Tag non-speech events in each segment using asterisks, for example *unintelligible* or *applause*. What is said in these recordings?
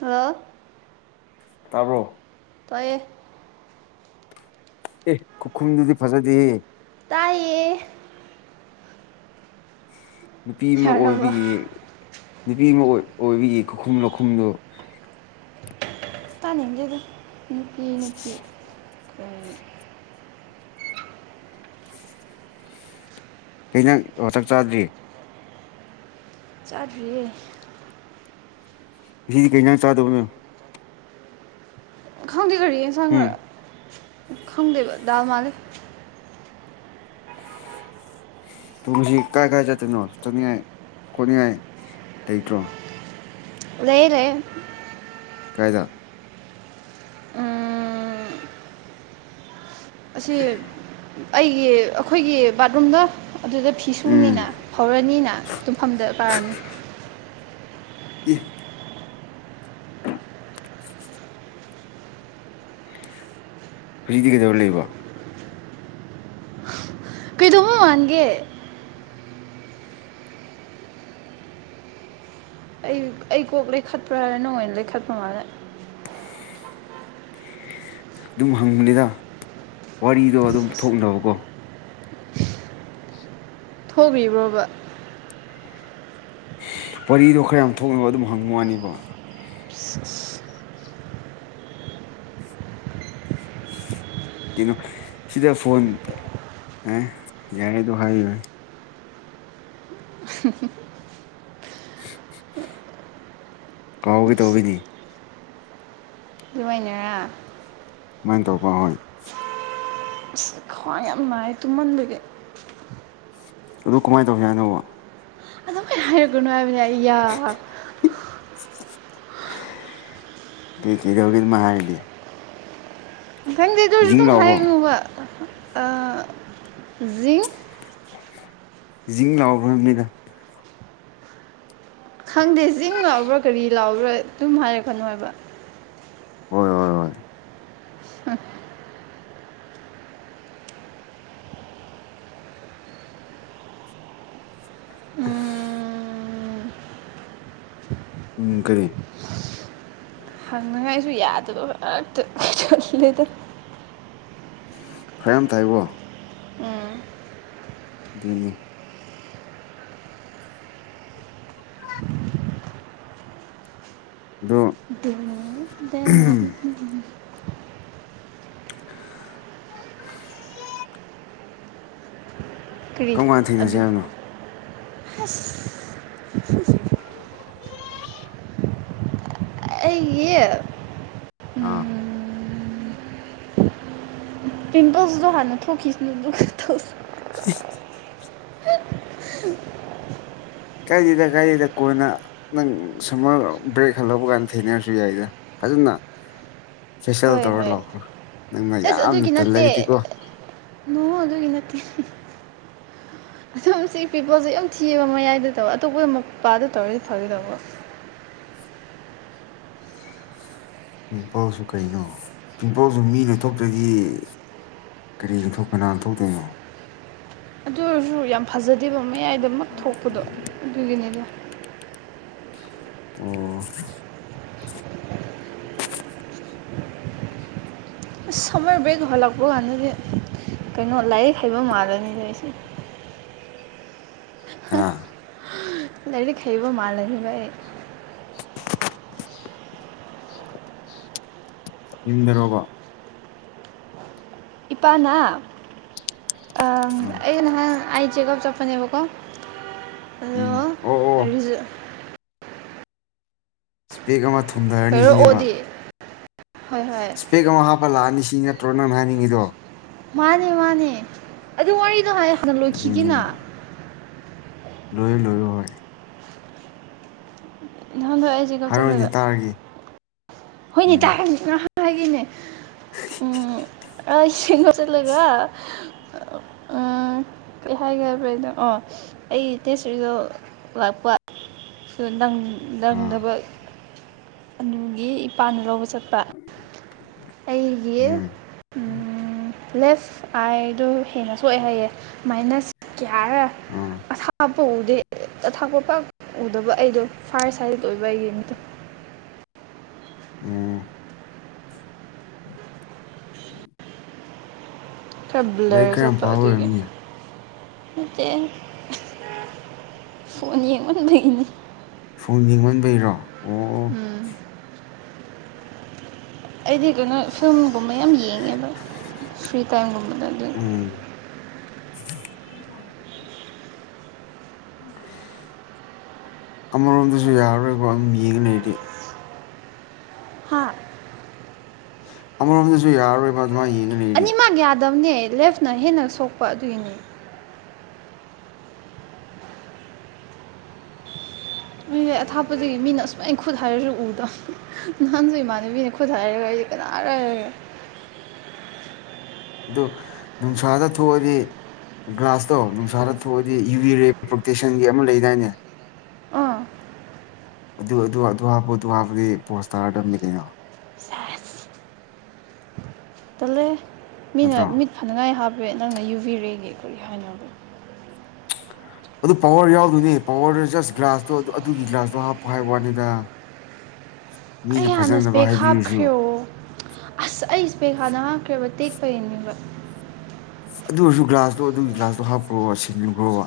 ꯍꯦꯜꯂ ꯇꯥꯕꯣ ꯇꯏꯦ ꯑꯦ ꯈꯨꯈꯨꯝꯗꯨꯗꯤ ꯐꯖꯗ ꯇꯥꯏꯌꯦ ꯅꯨꯄꯤ ꯑꯃ ꯌꯥꯔꯕꯣ ꯑꯣꯏꯕꯒꯤ ꯅꯨꯄꯤ ꯑꯃ ꯑꯣꯏꯕꯒꯤ ꯈꯨꯈꯨꯝ ꯂꯧꯈꯨꯝꯗꯨꯣ ꯇꯥꯅꯤꯡꯗꯦꯗ ꯅꯨꯄꯤ ꯅꯨꯄꯤ ꯀꯔꯤ ꯑꯩꯅ ꯋꯥꯊꯛ ꯆꯥꯗ꯭ꯔꯤ ꯆꯥꯠꯕꯤꯌꯦ ꯁꯤꯗꯤ ꯀꯩꯩꯅ ꯆꯥꯗꯕꯅꯣ ꯈꯪꯗꯦ ꯀꯒꯥꯔꯤ ꯌꯦꯟ ꯁꯪꯈ ꯎꯝ ꯈꯪꯗꯦꯕ ꯗꯥꯜ ꯃꯥꯜꯂꯦ ꯇꯨꯡꯁꯤ ꯀꯥꯏ ꯀꯥꯏ ꯆꯠꯇꯣꯏꯅꯣ ꯆꯠꯅꯤꯡꯉꯥꯏ ꯀꯣꯠꯅꯤꯡꯉꯥꯏ ꯂꯩꯇ꯭ꯔꯣ ꯂꯩꯩꯔꯦ ꯀꯥꯏꯗ ꯎꯝ ꯑꯁꯤ ꯑꯩꯒꯤ ꯑꯩꯈꯣꯏꯒꯤ ꯕꯥꯠꯔꯨꯝꯗ ꯑꯗꯨꯗ ꯎꯝ ꯐꯤꯁꯨꯅꯤꯅ ꯍꯧꯔꯅꯤꯅ ꯇꯨꯝꯐꯝꯗ ꯄꯥꯔꯅꯤ ꯎꯝ ꯍꯧꯖꯤꯛꯇꯗꯤ ꯀꯩꯗꯧꯔ ꯂꯩꯕ ꯀꯩꯗꯧꯕ ꯋꯥꯥꯟꯒꯦ ꯑꯩ ꯑꯩ ꯀꯣꯛ ꯂꯩꯈꯠꯄ꯭ꯔꯥ ꯍꯥꯏꯔ ꯅꯣꯡ ꯑꯣꯏꯅ ꯂꯩꯈꯠꯄ ꯃꯥꯜꯂꯦ ꯑꯗꯨꯝ ꯍꯪꯕꯅꯤꯗ ꯋꯥꯔꯤꯗꯣ ꯑꯗꯨꯝ ꯊꯣꯛꯅꯕꯀꯣ ꯊꯣꯛꯕꯤꯕ꯭ꯔꯣꯕ ꯋꯥꯔꯤꯗꯣ ꯈꯔ ꯌꯥꯝ ꯊꯣꯛꯅꯕ ꯑꯗꯨꯝ ꯍꯪꯕ ꯋꯥꯅꯦꯕ ꯀꯩꯅꯣ ꯁꯤꯗ ꯐꯣꯟ ꯑꯦ ꯌꯥꯔꯦꯗꯣ ꯍꯥꯏꯅꯦ ꯀꯥꯎꯕꯤ ꯇꯧꯕꯤꯅꯤ ꯑꯗꯨꯃꯥꯏꯅꯔꯥ ꯀꯃꯥꯏꯅ ꯇꯧꯕ ꯍꯣꯏ ꯃꯥꯏ ꯇꯨꯃꯟꯒ ꯑꯗꯨ ꯀꯃꯥꯏꯅ ꯇꯧꯁꯤ ꯍꯥꯏꯅꯧꯕ ꯍꯥꯏꯔꯒꯅꯅꯨꯡꯉꯥꯏꯕꯅꯦ *inaudible* ꯊ ꯏ ꯌꯧꯒꯤꯗ ꯃꯍ ꯏꯗꯤ ꯈꯪꯗꯦ ꯑꯗꯨ ꯑꯣꯏꯔꯁꯨ ꯑꯗꯨꯝ ꯂꯥꯎꯕ꯭ꯔꯣ ꯍꯥꯏꯉꯣꯕ ꯖꯤꯡ ꯖꯤꯡ ꯂꯥꯛꯑꯣ ꯐꯅꯤꯗ ꯈꯪꯗꯦ ꯆꯤꯡ ꯂꯥꯎꯕ꯭ꯔꯥ ꯀꯔꯤ ꯂꯥꯛꯕ꯭ꯔꯥ ꯑꯗꯨꯝ ꯍꯥꯏꯔꯛꯀꯅꯣ ꯍꯥꯏꯕ ꯍꯣꯏ ꯍꯣꯏ ꯍꯣꯏ ꯎꯝ ꯎꯝ ꯀꯔꯤ ꯍꯪꯅꯉꯥꯏꯁꯨ ꯌꯥꯗꯅ ꯍꯛꯇ ꯆꯜꯂꯦꯗ ꯈꯔ ꯌꯥꯝ ꯇ ꯍꯥꯏꯕꯣ ꯑꯗꯨꯅꯤ ꯑꯗꯣ *inaudible* ꯀꯔꯤ ꯀꯔꯝ ꯀꯥꯟ ꯑꯗꯨ ꯊꯦꯡꯅꯁꯦ ꯍꯥꯏꯕꯅꯣ ꯑꯁ ꯌꯦꯠ ꯑꯥ ꯄꯤꯡꯀꯜꯁꯁꯨ ꯍꯥꯟꯅ ꯊꯣꯛꯣꯛꯀꯤꯁꯤꯅꯤ ꯎ ꯍ ꯀꯥꯏꯗꯦꯗ ꯀꯥꯏꯗꯦꯗ ꯀꯣꯏꯅ ꯅꯪ ꯁꯨꯃꯔ ꯕ꯭ꯔꯦꯛ ꯍꯜꯍꯧꯕ ꯀꯥꯟꯗ ꯊꯦꯡꯅꯔꯁꯨ ꯌꯥꯏꯗ ꯐꯖꯅ ꯐꯦꯁꯦꯜ ꯍꯣꯏ ꯇꯧꯔ ꯍꯣꯏ ꯂꯥꯎꯈ꯭ꯔꯣ ꯅꯪꯅ ꯌꯥꯝꯅ ꯇꯜꯂꯕꯗꯤꯀꯣ ꯅꯅꯨꯡ ꯍꯧ ꯑꯗꯨꯅꯤ ꯅ ꯑꯗꯨꯝ ꯁꯤ ꯄꯤꯄꯣꯜꯁꯦ ꯌꯥꯝ ꯊꯤꯕ ꯃꯌꯥꯏꯗ ꯇꯧꯕ ꯑꯇꯣꯞꯄꯗ ꯃꯄꯥꯗ ꯇꯧꯔꯤ ꯐꯕꯤ ꯊꯕꯣ ꯄꯤꯝꯄꯜꯁꯨ ꯀꯩꯅꯣ ꯄꯤꯝꯄꯜꯁꯨ ꯃꯤ ꯅ ꯊꯣꯛꯣꯛꯇꯒꯤ ꯀꯔꯤ ꯏꯊꯧ ꯀꯅꯥ ꯊꯣꯛꯧꯗꯣꯏꯅꯣ ꯑꯗꯨ ꯑꯣꯏꯔꯁꯨ ꯌꯥꯝ ꯐꯖꯗꯦꯕ ꯃꯌꯥꯏꯗꯃꯛ ꯊꯣꯛꯄꯗꯣ ꯑꯗꯨꯒꯤꯅꯤꯅꯦ ꯑꯣ ꯁꯃ ꯕꯦꯛꯒ ꯍꯂꯛꯄꯣ ꯑꯅꯤꯗꯤ ꯀꯩꯅꯣ ꯂꯥꯏꯔꯤꯛ ꯍꯩꯕ ꯃꯥꯜꯂꯅꯤꯅꯦ ꯑꯩꯁꯦ ꯑ ꯂꯔꯤ ꯈꯕ ꯃꯥꯜ ꯂ ꯑꯩ ꯏ ꯔꯣꯕ ꯏꯄꯥꯅꯥ ꯎꯝ ꯑ ꯆꯦꯛꯀꯑꯞ ꯆꯄꯅꯦꯕꯀꯣ ꯎꯝ ꯑꯣ ꯑꯣ ꯑꯗꯨꯗꯣꯔꯤꯁꯨ ꯏꯁꯄꯦꯛ ꯑꯃ ꯊꯨꯝꯊꯔꯅꯤ ꯁꯤꯅꯦꯕ ꯀꯩꯔꯛꯑꯣꯗꯤ ꯍꯣꯏ ꯍꯣꯏ ꯏꯁꯄꯦꯛ ꯑꯃ ꯍꯥꯞꯄ ꯂꯥꯛꯑꯅꯤ ꯏꯁꯤꯡ ꯅꯠꯇ꯭ꯔꯣ ꯅꯅ ꯍꯥꯏꯅꯤꯡꯉꯤꯗꯣ ꯃꯥꯅꯦ ꯃꯥꯅꯦ ꯑꯗꯨ ꯋꯥꯔꯤꯗꯣ ꯍꯥꯏ ꯍꯥꯟꯅ ꯂꯣꯏꯈꯤꯒꯅ ꯂꯣꯏ ꯂꯣꯏꯨ ꯍ ꯅꯍꯥꯟꯗ ꯑꯩꯁꯦ ꯍꯥꯏꯔꯣꯅꯦ ꯀꯞꯆꯜꯂꯒ ꯇꯥꯔꯒꯦ ꯍꯣꯏꯅꯦ ꯎꯝ ꯇꯥꯛꯅꯤ ꯉꯍꯥꯟ ꯍꯥꯏꯈꯤꯅꯦ ꯑ ꯃ ꯆꯠꯂꯒ *inaudible* ꯎꯝ ꯀꯩ ꯍꯥꯏꯈꯕꯦ ꯅꯣ ꯑꯣ ꯑꯩ ꯇꯦꯁꯔꯤꯗꯣ ꯂꯥꯛꯄ ꯁꯗꯥꯪ ꯑꯥ ꯅꯪꯗꯕ ꯑꯗꯨꯒꯤ ꯏꯄꯥꯅ ꯂꯧꯕ ꯆꯠꯄ ꯑꯩꯒꯤ ꯎꯝ ꯂꯦꯐ ꯑꯥꯏꯗꯣ ꯍꯦꯟꯅ ꯁꯣꯛꯑꯦ ꯍꯥꯏꯌꯦꯦꯨ ꯃꯥꯏꯅꯁ ꯀꯤꯌꯥꯔ ꯑꯥ ꯑꯁꯥ ꯄꯨꯗꯦ ꯑ ꯊꯥꯛꯄ ꯄꯥꯛ ꯎꯗꯕ ꯑꯩꯗꯣ ꯐꯔꯁ ꯍꯦꯜꯠ ꯑꯣꯏꯕ ꯌꯦꯟꯇ ꯎꯝ ꯎꯝ ꯈꯔ ꯕ꯭ꯂꯔ ꯆꯠꯄ ꯄꯥꯕ ꯑꯗꯨꯒꯤ ꯑꯣꯏꯔꯝꯅꯤ ꯅꯠꯇꯦ ꯐꯣꯟ ꯌꯦꯡꯃꯟꯕꯒꯤꯅꯤ ꯐꯣꯟ ꯌꯦꯡꯃꯟꯕꯩꯔꯣ ꯑꯣ ꯎꯝ ꯑꯩꯗꯤ ꯀꯩꯅꯣ ꯐꯤꯂꯝꯒꯨꯝꯕ ꯌꯥꯝ ꯌꯦꯡꯉꯦꯕ ꯐ꯭ꯔꯤ ꯇꯥꯏꯝꯒꯨꯝꯕꯗ ꯑꯗꯨꯅ ꯎꯝ *unintelligible* ꯑꯃꯔꯣꯝꯗꯁꯨ ꯌꯥꯔꯔꯣꯏꯀꯣ ꯑꯗꯨꯝ ꯌꯦꯡꯉꯥ ꯂꯩꯔꯗꯤ ꯍꯥꯥ ꯑꯃꯔꯣꯝꯗꯁꯨ ꯌꯥꯔꯔꯣꯏꯕ ꯑꯗꯨꯃꯥꯏ ꯌꯦꯡꯉ ꯂꯩꯔꯗꯤ ꯀꯗꯝꯅꯦ ꯂꯦꯐꯅ ꯍꯦꯟꯅ ꯁꯣꯛꯄ ꯑꯗꯨꯏꯒꯤꯅꯤ ꯃꯤ ꯑꯊꯥꯞꯄꯗꯒꯤ ꯃꯤꯅ ꯑꯁꯨꯛꯃꯥꯏꯅ ꯈꯨꯠ ꯍꯥꯏꯔꯁꯨ ꯎꯗꯕ ꯅꯍꯥꯟꯁꯨ ꯏꯃꯥꯟꯅꯕꯤꯅ ꯈꯨꯠ ꯍꯥꯏꯔꯒ ꯑꯩꯗꯤ ꯀꯅꯥ ꯑ *unintelligible* *inaudible* ꯑꯗꯨ ꯅꯨꯡꯁꯥꯗ ꯊꯣꯛꯑꯗꯤ ꯒ꯭ꯂꯥꯁꯇꯣ ꯅꯨꯡꯁꯥꯗ ꯊꯣꯛꯑꯗꯤ ꯌꯨꯔꯤꯔꯤ ꯄ꯭ꯔꯣꯇꯦꯁꯟꯒꯤ ꯑꯃ ꯂꯩꯗꯥꯏꯅꯦ ꯑ ꯑꯗꯨ ꯑꯗꯨ ꯑꯗꯨ ꯍꯥꯞꯄꯨ ꯑꯗꯨ ꯍꯥꯞꯄꯒꯤ ꯄꯣꯁꯇꯥꯔꯗꯝ ꯃꯤ ꯂꯩꯩꯅꯣ ꯁꯦꯁ ꯇꯜꯂꯦ ꯃꯤꯅ ꯅꯠꯇ꯭ꯔꯣ ꯃꯤꯠ ꯐꯅꯉꯥꯏ ꯍꯥꯞꯄꯦ ꯅꯪꯅ ꯌꯨꯕꯤꯔꯦꯒ ꯑꯩꯈꯣꯏꯒꯤ ꯍꯥꯏꯅꯕꯗ ꯑꯗꯨ ꯄꯋꯥꯔ ꯌꯥꯎꯗꯣꯏꯅꯦ ꯄꯋꯥꯔ ꯖꯁ ꯒ꯭ꯂꯥꯁꯇꯣ ꯑꯗꯨꯒꯤ ꯒ꯭ꯂꯥꯁꯇꯣ ꯍꯥꯞꯄꯣ ꯍꯥꯏꯕ ꯋꯥꯅꯤꯗ *inaudible* ꯑꯩ ꯃꯤꯅ ꯍꯥꯟꯅꯁ ꯐꯖꯅꯕ ꯕꯦꯒ ꯍꯥꯏꯕꯤꯔꯁꯨ ꯍꯥꯞꯈ꯭ꯔꯦꯣ ꯑꯁ ꯑꯩꯁ ꯕꯦꯒ ꯊꯅꯉꯈ꯭ꯔꯕ ꯇꯦꯛꯄ ꯌꯦꯡꯉꯕ ꯑꯗꯨ ꯑꯣꯏꯔꯁꯨ ꯒ꯭ꯂꯥꯁꯇꯣ ꯑꯗꯨꯒꯤ ꯒ꯭ꯂꯥꯁꯇꯣ ꯍꯥꯞꯄ꯭ꯔꯣꯕ ꯁꯤꯦꯡꯖꯤꯈ꯭ꯔꯣꯕ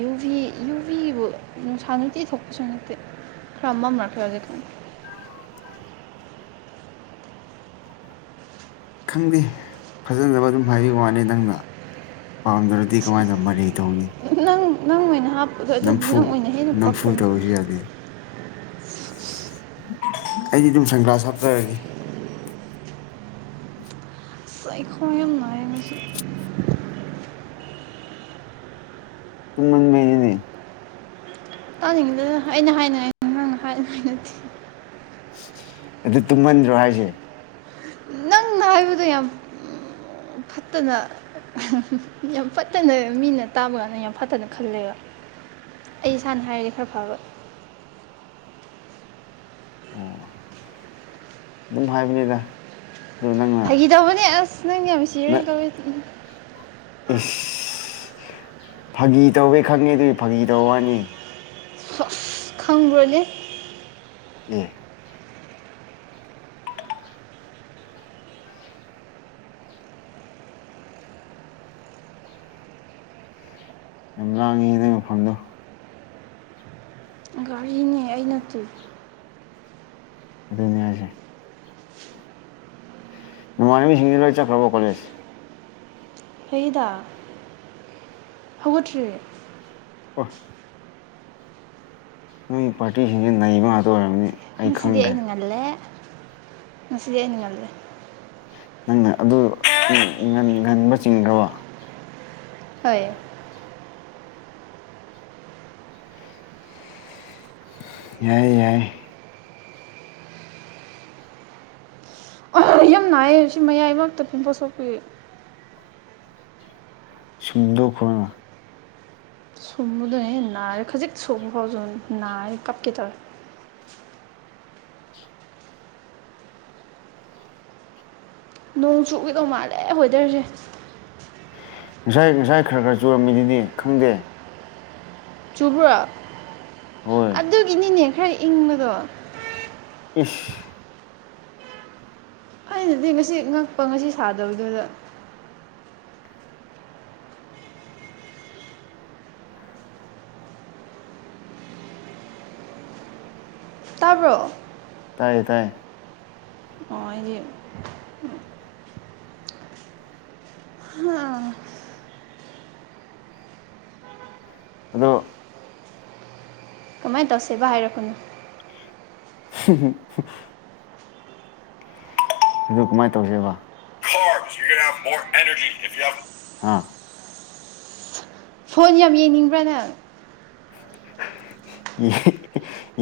ꯌꯨ ꯚꯤ ꯌꯨ ꯚꯤꯕꯨ ꯅꯨꯡꯁꯥ ꯅꯨꯡꯇꯤ ꯊꯣꯛꯄꯁꯨ ꯅꯠꯇꯦ ꯐ꯭ꯔꯝ ꯑꯃꯝꯔꯈꯔꯖꯤ ꯊꯝ ꯈꯪꯗꯦ ꯐꯖꯅꯕ ꯑꯗꯨꯝ ꯍꯥꯏꯕ ꯋꯥꯅꯤ ꯅꯪꯅ ꯄꯥꯝꯗ꯭ꯔꯗꯤ ꯑꯁ ꯀꯃꯥꯏꯅ ꯇꯧꯃ ꯂꯩ ꯇꯧꯅꯤ ꯅꯪ ꯅꯪ ꯑꯣꯏꯅ ꯍꯥꯞꯄꯗꯣ ꯑꯗꯨꯗꯤ ꯅꯝꯐꯨ ꯅꯪ ꯑꯣꯏꯅ ꯍꯦꯟꯅ ꯅꯝꯐꯨꯗ ꯄꯛꯀꯅꯤ ꯑꯣꯏꯔꯒꯦ ꯑꯩꯗꯤ ꯑꯗꯨꯝ ꯁꯪꯀ꯭ꯔꯥꯁ ꯍꯥꯞꯆꯔꯒꯦ ꯆꯈ ꯌꯥꯝ ꯌꯥꯝ ꯥꯏ ꯉꯁꯨ ꯎ ꯃꯅꯦ ꯇꯥꯅꯤꯡꯉꯤꯗꯗꯅ ꯑꯩꯅ ꯍꯥꯏꯅꯉꯥꯏ ꯅꯍꯥꯡꯅ ꯍꯥꯏꯉꯥꯏ ꯅꯠꯇꯦ ꯑꯗꯨ ꯇꯨꯝꯃꯟꯗ꯭ꯔꯣ ꯍꯥꯏꯁꯦ ꯐꯅ ꯍꯥꯏꯕꯗ ꯌꯥꯝ ꯐꯠꯇꯅ ꯌꯥꯝ ꯐꯠꯇꯅ ꯃꯤꯅ ꯇꯥꯕ ꯀꯥꯟꯅ ꯌꯥꯝ ꯐꯠꯇꯅ ꯈꯜꯂꯦꯕ ꯑꯩ ꯏꯁꯥꯅ ꯍꯥꯏꯔꯗꯤꯦ ꯈꯔ ꯐꯔꯣꯏ ꯑꯣ ꯑꯗꯨꯝ ꯍꯥꯏꯕꯅꯤꯗ ꯑꯗꯨ ꯅꯪꯅ ꯐꯈꯤꯗꯕꯅꯦ ꯑꯁ ꯅꯪꯒꯤ ꯌꯥꯝ ꯁꯤꯔ ꯅꯪ ꯀꯧꯋ ꯏꯁ ꯐꯥꯒꯤ ꯇꯧꯋꯦ ꯈꯪꯉꯦ ꯑꯗꯨꯏ ꯐꯥꯒꯤ ꯇꯧ ꯋꯥꯅꯤ ꯈꯪꯕ꯭ꯔꯒꯦ ꯎꯝ ꯌꯥꯝ ꯂꯥꯡꯉꯤ ꯑꯗꯨꯗꯩ ꯃꯐꯝꯗꯣ ꯏꯈꯤ ꯑꯗꯨꯗꯅꯁꯦ ꯃꯔꯃꯤꯁꯤꯡꯂꯣꯏ ꯆꯀ꯭ꯔꯕ ꯀꯣꯦꯖ ꯍꯗ ꯍꯧꯒꯠꯇ꯭ꯔꯤ ꯍꯁ ꯅꯣꯏ ꯄꯥꯔꯇꯤꯁꯤꯡꯁꯤ ꯅꯩꯕ ꯉꯥꯛꯇ ꯑꯣꯏꯔꯕꯅꯤ ꯃꯁꯤꯗꯤꯏꯅꯤꯡꯉ ꯂꯩ ꯃꯁꯤꯗꯤꯏꯅꯤꯡꯉ ꯂꯩ ꯅꯪꯅ ꯑꯗꯨ ꯉꯟꯕ ꯆꯤꯡꯈ꯭ꯔꯕ ꯍꯣꯏ ꯌꯥꯏ ꯌꯥꯏ ꯍꯣꯏ ꯌꯥꯝ ꯅꯥꯏꯌꯦ ꯍꯧꯖꯤꯛ ꯃꯌꯥꯏ ꯃꯔꯛꯇ ꯄꯤ ꯄꯣꯠ ꯁꯣꯛꯄꯤ ꯁꯗ ꯈꯅ ꯁꯨꯝꯕꯗꯅꯦ ꯅꯥꯔꯦ ꯈꯖꯤꯛ ꯁꯨꯝꯕ ꯐꯥꯎꯁꯨ ꯅꯥꯔꯦ ꯀꯞꯀꯦ ꯇꯧꯔꯦ ꯅꯣꯡ ꯆꯨꯈꯤꯗꯧ ꯃꯥꯜꯂꯦ ꯋꯦꯗꯔꯁꯦ ꯉꯁꯥꯏ ꯉꯁꯥꯏ ꯈꯔ ꯈꯔ ꯆꯨꯔꯝꯃꯤꯗꯨꯗꯤ ꯈꯪꯗꯦ ꯆꯨꯕ꯭ꯔꯣ ꯍꯣꯏ ꯑꯗꯨꯒꯤꯅꯤꯅꯦ ꯈꯔ ꯏꯪꯕꯗꯣ ꯈꯁ ꯑꯩꯅꯗꯤ ꯉꯁꯤ ꯉꯛꯄ ꯉꯁꯤ ꯁꯥꯗꯕꯗꯨꯗ ꯇꯥꯕ꯭ꯔꯣ ꯇꯥꯏꯌꯦ ꯇꯥꯏꯌꯦ ꯍꯣꯏꯒꯤ ꯑꯥ ꯑꯗꯨꯗꯣ ꯀꯃꯥꯏꯅ ꯇꯧꯁꯦꯕ ꯍꯥꯏꯔꯛꯄꯅꯣ *unintelligible* ꯑꯗꯨ ꯀꯃꯥꯏꯅ ꯇꯧꯁꯦꯕ ꯌ ꯀ ꯐ ꯑꯦꯔ ꯐꯣꯟ ꯌꯥꯝ ꯌꯦꯡꯅꯤꯡꯕ꯭ꯔꯥꯅ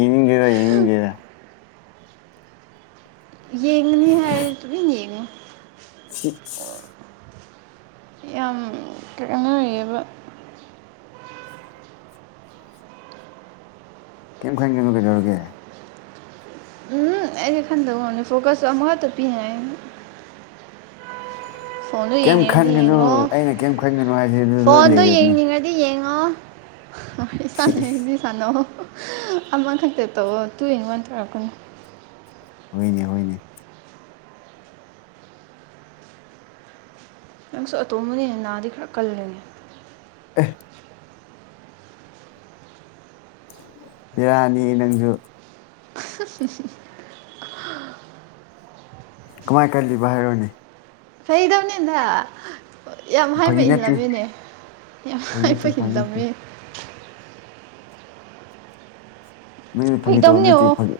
ꯏꯦꯗ ꯌꯦꯉꯦꯗ ꯌꯦꯡꯉꯅꯤ ꯍꯥꯏ ꯇꯨ ꯌꯦꯡꯉ ꯎꯝ ꯌꯥꯝ ꯀꯩꯅꯣꯔꯤꯌꯦꯕ ꯀꯩꯝ ꯈꯟ ꯀꯩꯅꯣ ꯀꯩꯗꯧꯔꯒꯦ ꯑꯩ ꯈꯥꯟꯗ ꯉꯅꯤ ꯐꯣꯀꯁ ꯋꯥ ꯑꯃꯉꯠꯇ ꯄꯤꯅꯦ ꯐꯣꯟꯗꯣ ꯀꯩꯝ ꯌꯦꯡꯅꯤꯡꯉꯗꯤ ꯈꯟꯒꯅꯨ ꯌꯦꯡꯉꯣ ꯑꯩꯅ ꯀꯩꯝ ꯈꯟꯒꯅꯨ ꯍꯥꯏꯁꯦ ꯑꯗꯨ ꯂꯣꯏ ꯐꯣꯟꯗꯣ ꯂꯩꯔꯕꯅꯤ ꯌꯦꯡꯅꯤꯡꯉꯗꯤ ꯌꯦꯡꯉꯣ ꯑ ꯆꯥꯟ ꯁꯤ ꯏꯁ ꯍꯗꯤ ꯆꯥꯟ ꯑꯃꯈꯛꯇ ꯇꯧꯧꯕ ꯇꯨ ꯍꯡ ꯋꯥꯟ ꯇꯧꯔꯛꯀꯅꯤꯨ ꯍꯣꯏꯅꯦ ꯍꯣꯏꯅꯦ ꯅꯪꯁꯨ ꯑꯇꯣꯝꯕꯅꯦꯅꯦ ꯅꯥꯗꯤ ꯈꯔ ꯀꯜꯂꯅꯦ ꯑ ꯕꯤꯔꯅꯤ ꯅꯪꯁꯨ ꯁꯤ ꯁꯤꯁꯤ ꯀꯃꯥꯏ ꯀꯜꯂꯤꯕ ꯍꯥꯏꯔꯣꯅꯦ ꯐꯩꯗꯕꯅꯤꯗ ꯌꯥꯝ ꯍꯥꯏꯕ ꯐꯥꯒꯤ ꯅꯠꯇꯦ ꯏꯜꯂꯝꯃꯤꯅꯦ ꯌꯥꯝ ꯐꯥꯒꯤ ꯅꯠꯇꯦ ꯍꯥꯏꯕ ꯐꯥꯒꯤ ꯅꯠꯇꯦ ꯏꯜꯂꯝꯃꯤ ꯅꯪ ꯐꯥꯒꯤ ꯇꯧꯕ ꯐꯩꯗꯧꯅꯦ ꯅꯠꯇꯦ ꯑꯣ ꯐꯥꯒꯤ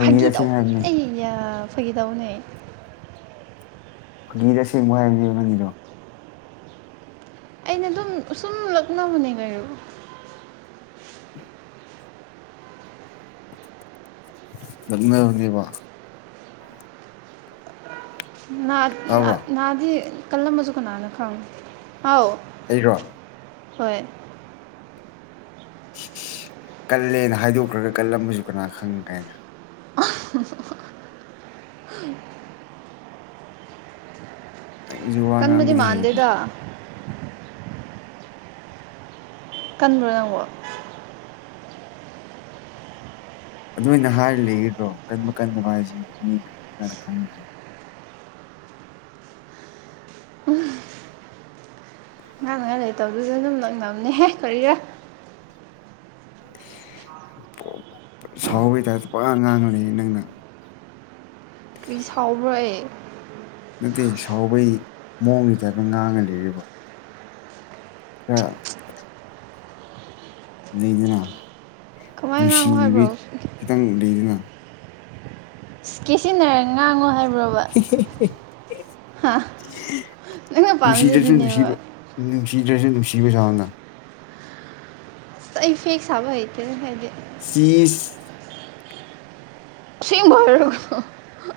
ꯐꯥꯒꯤ ꯑꯁꯦꯡ ꯇꯧꯅꯤ ꯍꯥꯏꯕꯅꯤ ꯑꯩ ꯁꯒꯗꯧꯅꯦꯩ ꯐꯪꯒꯤꯔꯁꯦꯡꯕ ꯍꯥꯏꯕꯅꯦꯕ ꯅꯪꯒꯤꯗꯣ ꯑꯩꯅ ꯑꯗꯨꯝ ꯁꯨꯝ ꯂꯅ ꯍꯅꯦꯒꯔ ꯂꯃꯦ ꯑꯣꯏ ꯋꯥ ꯇꯥꯕ꯭ꯔꯣ ꯅꯍꯥꯗꯤ ꯀꯂꯝꯕꯁꯨ ꯀꯅꯥꯅꯣ ꯈꯪ ꯑꯥꯎ ꯍꯩꯔꯣ ꯍꯣꯏ ꯀꯜꯂꯦꯅ ꯍꯥꯏꯗꯣꯛꯈ꯭ꯔꯒ ꯀꯜꯂꯝꯃꯁꯨ ꯀꯅꯥ ꯈꯪ ꯀꯥꯏꯅ ꯎ ꯅꯪꯁꯨ ꯋꯥ ꯀꯟꯕꯨꯗꯤ ꯉꯥꯡꯕꯗꯤ ꯍꯩꯅꯦ ꯃꯥꯥꯟꯗꯦꯗ ꯀꯟꯕꯗꯕꯣ ꯑꯗꯨꯃꯥꯏꯅ ꯍꯥꯏꯔꯤ ꯂꯩꯗ꯭ꯔꯣ ꯀꯟꯕ ꯀꯟ ꯅꯨꯡ ꯍꯥꯏꯥꯏꯁꯦ ꯀꯅ ꯈꯪꯒꯅꯤ ꯅꯪ ꯂꯩ ꯇꯧꯗꯨꯁꯨ ꯑꯗꯨꯝ ꯅꯛꯅꯕꯅꯦꯍꯦ ꯀꯔꯤꯒ ꯎ ꯁꯥꯎꯕꯒꯤ ꯇꯥꯏꯞꯇ ꯄꯨꯔꯥ ꯉꯥꯡꯉꯅꯤ ꯅꯪꯅ ꯀꯔꯤ ꯁꯥꯎꯕ꯭ꯔ ꯑꯩ ꯅꯠꯇꯦ ꯁꯥꯎꯕꯒꯤ ꯃꯑꯣꯡꯁꯤꯗ ꯑꯗꯨ ꯉꯥꯡꯉ ꯂꯩ ꯑ ꯂꯩꯗꯨꯅ ꯀꯃꯥꯏꯅ ꯉꯥꯡꯉꯣ ꯅꯨꯡꯁꯤꯕ ꯍꯥꯏꯕ꯭ꯔꯣ ꯈꯤꯇꯪ ꯂꯩꯗꯨꯅ ꯀꯦ ꯁꯤꯖꯤꯟꯅꯔ ꯉꯥꯡꯉꯣ ꯍꯥꯏꯕ ꯅꯪꯅ *inaudible* ꯄꯥꯝꯃꯤꯁꯦ ꯅꯨꯡꯁꯤꯗꯁꯨ ꯑꯗꯨꯅꯦꯕ ꯅꯨꯡꯁꯤꯕꯅꯨꯡꯁꯤ ꯁꯤꯗ꯭ꯔꯁꯨ ꯅꯨꯡꯁꯤꯕꯖꯥꯅ ꯏꯐꯦꯛꯁꯕꯇꯦ ꯍꯥꯏꯗꯤ ꯁꯤꯤꯁ ꯁꯤꯕꯔꯣ